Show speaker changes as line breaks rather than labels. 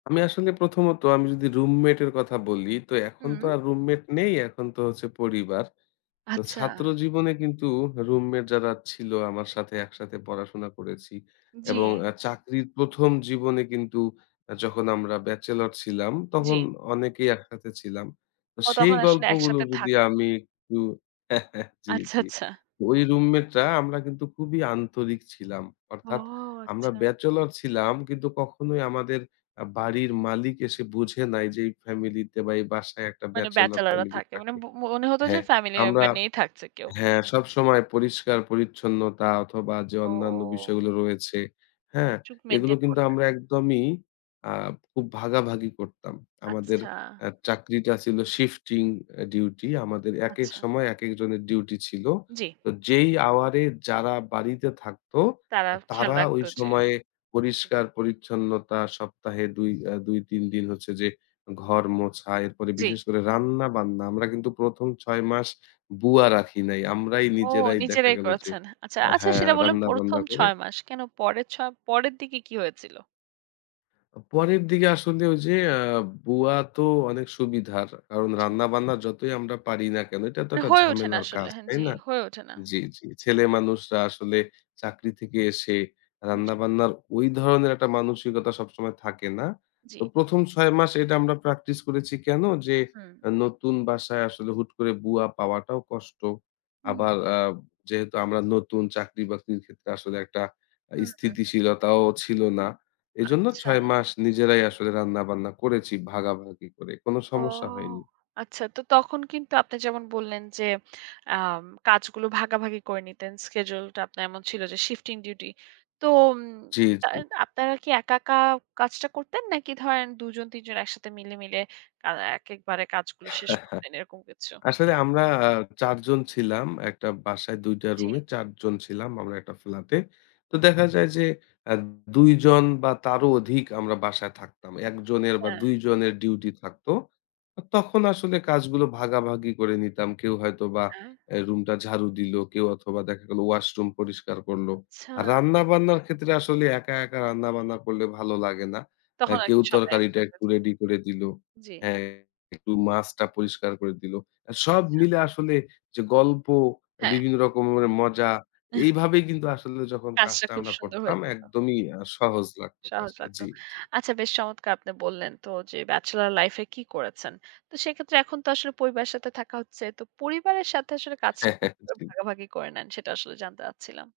আমি আসলে প্রথমত আমি যদি রুমমেট এর কথা বলি তো এখন তো
হুম।
আর রুমমেট নেই, এখন তো হচ্ছে পরিবার। তো
আচ্ছা।
ছাত্র জীবনে কিন্তু রুমমেট যারা ছিল আমার সাথে একসাথে পড়াশোনা করেছি। এবং
জি।
আ চাকরির প্রথম জীবনে কিন্তু যখন আমরা ব্যাচেলর ছিলাম তখন
জি।
অনেকেই একসাথে ছিলাম। তো
ও
সেই
তখন আসলে
গল্পগুলো
একসাথে
যদি
থাকবে।
আমি একটু জি,
আচ্ছা,
জি,
আচ্ছা।
ওই রুমমেটটা আমরা কিন্তু খুবই আন্তরিক ছিলাম।
ও
অর্থাৎ আমরা
আচ্ছা।
ব্যাচেলর ছিলাম কিন্তু কখনোই আমাদের আ বাড়ির মালিক এসে বুঝে নাই যে এই ফ্যামিলি তে বা, এই বাসায় একটা
মানে
ব্যাচেলর
ব্যাচেলররা
ফ্যামিলি
থাকে মানে
থাকে।
মনে হতো যে
হ্যাঁ,
ফ্যামিলি
আমরা
মেম্বার নিয়েই থাকছে কেউ।
হ্যাঁ সবসময় পরিষ্কার-পরিচ্ছন্নতা অথবা যে অন্যান্য
ওহ!
বিষয়গুলো রয়েছে। হ্যাঁ?
চুপ
এগুলো
মেইনটেইন
কিন্তু
করতেন।
আমরা একদমই আ খুব ভাগাভাগি করতাম। আমাদের
আচ্ছা।
চাকরিটা ছিল শিফটিং ডিউটি আমাদের একেক
আচ্ছা।
সময় একেক জনের ডিউটি ছিল।
জি।
তো যেই আওয়ার এ যারা বাড়িতে থাকতো
তারা
আ
খেয়াল
তারা ঐ
রাখত জি।
সময়ে পরিষ্কার-পরিচ্ছন্নতা সপ্তাহে ২ আ ২-৩ দিন হচ্ছে যে ঘর মোছা, এরপরে
জি।
বিশেষ করে রান্না-বান্না। আমরা কিন্তু প্রথম ৬ মাস বুয়া রাখি নাই আমরাই
ও
নিজেরাই দেখা
নিজেরাই
গেল যে
করেছেন। আচ্ছা, আচ্ছা
হ্যাঁ
সেটা বললেন প্রথম
রান্না-বান্না করে।
৬ মাস কেন পরের চ পরের দিকে কি হয়েছিল?
পরের দিকে আসলে ঐ যে আ বুয়া তো অনেক সুবিধার। কারণ
জি।
রান্না-বান্না যতই আমরা পারি না কেন, এটা তো
মানে
একটা
হয়ে ওঠে না
ঝামেলার
আসলে
কাজ,
হ্যাঁ,
তাই
জি
না?
হয়ে ওঠে না।
জি, জি ছেলে মানুষরা আসলে চাকরি থেকে এসে
জি।
রান্না-বান্নার ঐ ধরনের একটা মানসিকতা সবসময় থাকে না।
জি।
তো প্রথম ৬ মাস এটা আমরা প্র্যাকটিস করেছি কেন? যে
হুম।
নতুন বাসায় আসলে হুট করে বুয়া পাওয়াটাও কষ্ট।
হুম।
আবার আ যেহেতু আমরা নতুন চাকরি বাকরির ক্ষেত্রে আসলে একটা
হুম, হুম, হুম।
স্থিতিশীলতাও ছিল না। এজন্য
আচ্ছা।
৬ মাস নিজেরাই আসলে রান্না-বান্না করেছি ভাগাভাগি করে কোন
ও
সমস্যা হয়নি।
আচ্ছা তো তখন কিন্তু আপনি যেমন বললেন যে আম কাজগুলো ভাগাভাগি করে নিতেন, শিডিউলটা আপনার এমন ছিল যে শিফটিং ডিউটি। তো উম
জি, জি।
তাহলে আপনারা কি একা, একা কাজটা করতেন নাকি ধরেন দুজন তিনজন একসাথে মিলে, মিলে আ একেবারে কাজগুলো শেষ করতেন এরকম কিছু?
আসলে আমরা আ ৪-জন ছিলাম একটা বাসায় ২-টা
জি।
রুমে ৪-জন ছিলাম আমরা একটা ফ্লাট-এ। তো দেখা যায় যে আ ২-জন বা, তারও অধিক আমরা বাসায় থাকতাম। ১-জনের বা,
হ্যাঁ।
১-জনের ডিউটি থাকত তখন আসলে কাজগুলো ভাগাভাগি করে নিতাম। কেউ হয়তো বা
হ্যাঁ।
রুমটা ঝাড়ু দিলো, কেউ অথবা দেখা গেলো ওয়াশরুম পরিষ্কার করলো। আর
আচ্ছা।
রান্নাবান্নার ক্ষেত্রে আসলে একা, একা রান্না-বান্না করলে ভালো লাগে না। আ
তখন আর
কেউ
কি সবাই
তরকারিটা
একসাথে,
একটু
জি।
রেডি করে দিলো
জি।
হ্যাঁ একটু মাছটা পরিষ্কার করে দিল। সব
আচ্ছা।
মিলে আসলে যে গল্প
হ্যাঁ।
বিভিন্ন রকমের মজা এইভাবেই কিন্তু আসলে যখন
কাজটা
কাজটা
খুব
আমরা
সুন্দর হয়ে
করতাম
যেত।
একদমই সহজ লাগত
সহজ
কাজটা।
লাগতো,
জি, জি।
আচ্ছা বেশ চমৎকার আপনি বললেন তো যে ব্যাচেলর লাইফ-এ কি করেছেন। তো সেক্ষেত্রে এখন তো আসলে পরিবারের সাথে থাকা হচ্ছে। তো পরিবারের সাথে আসলে কাজটা কিভাবে
জি।
ভাগাভাগি করে নেন? সেটা আসলে জানতে চাচ্ছিলাম।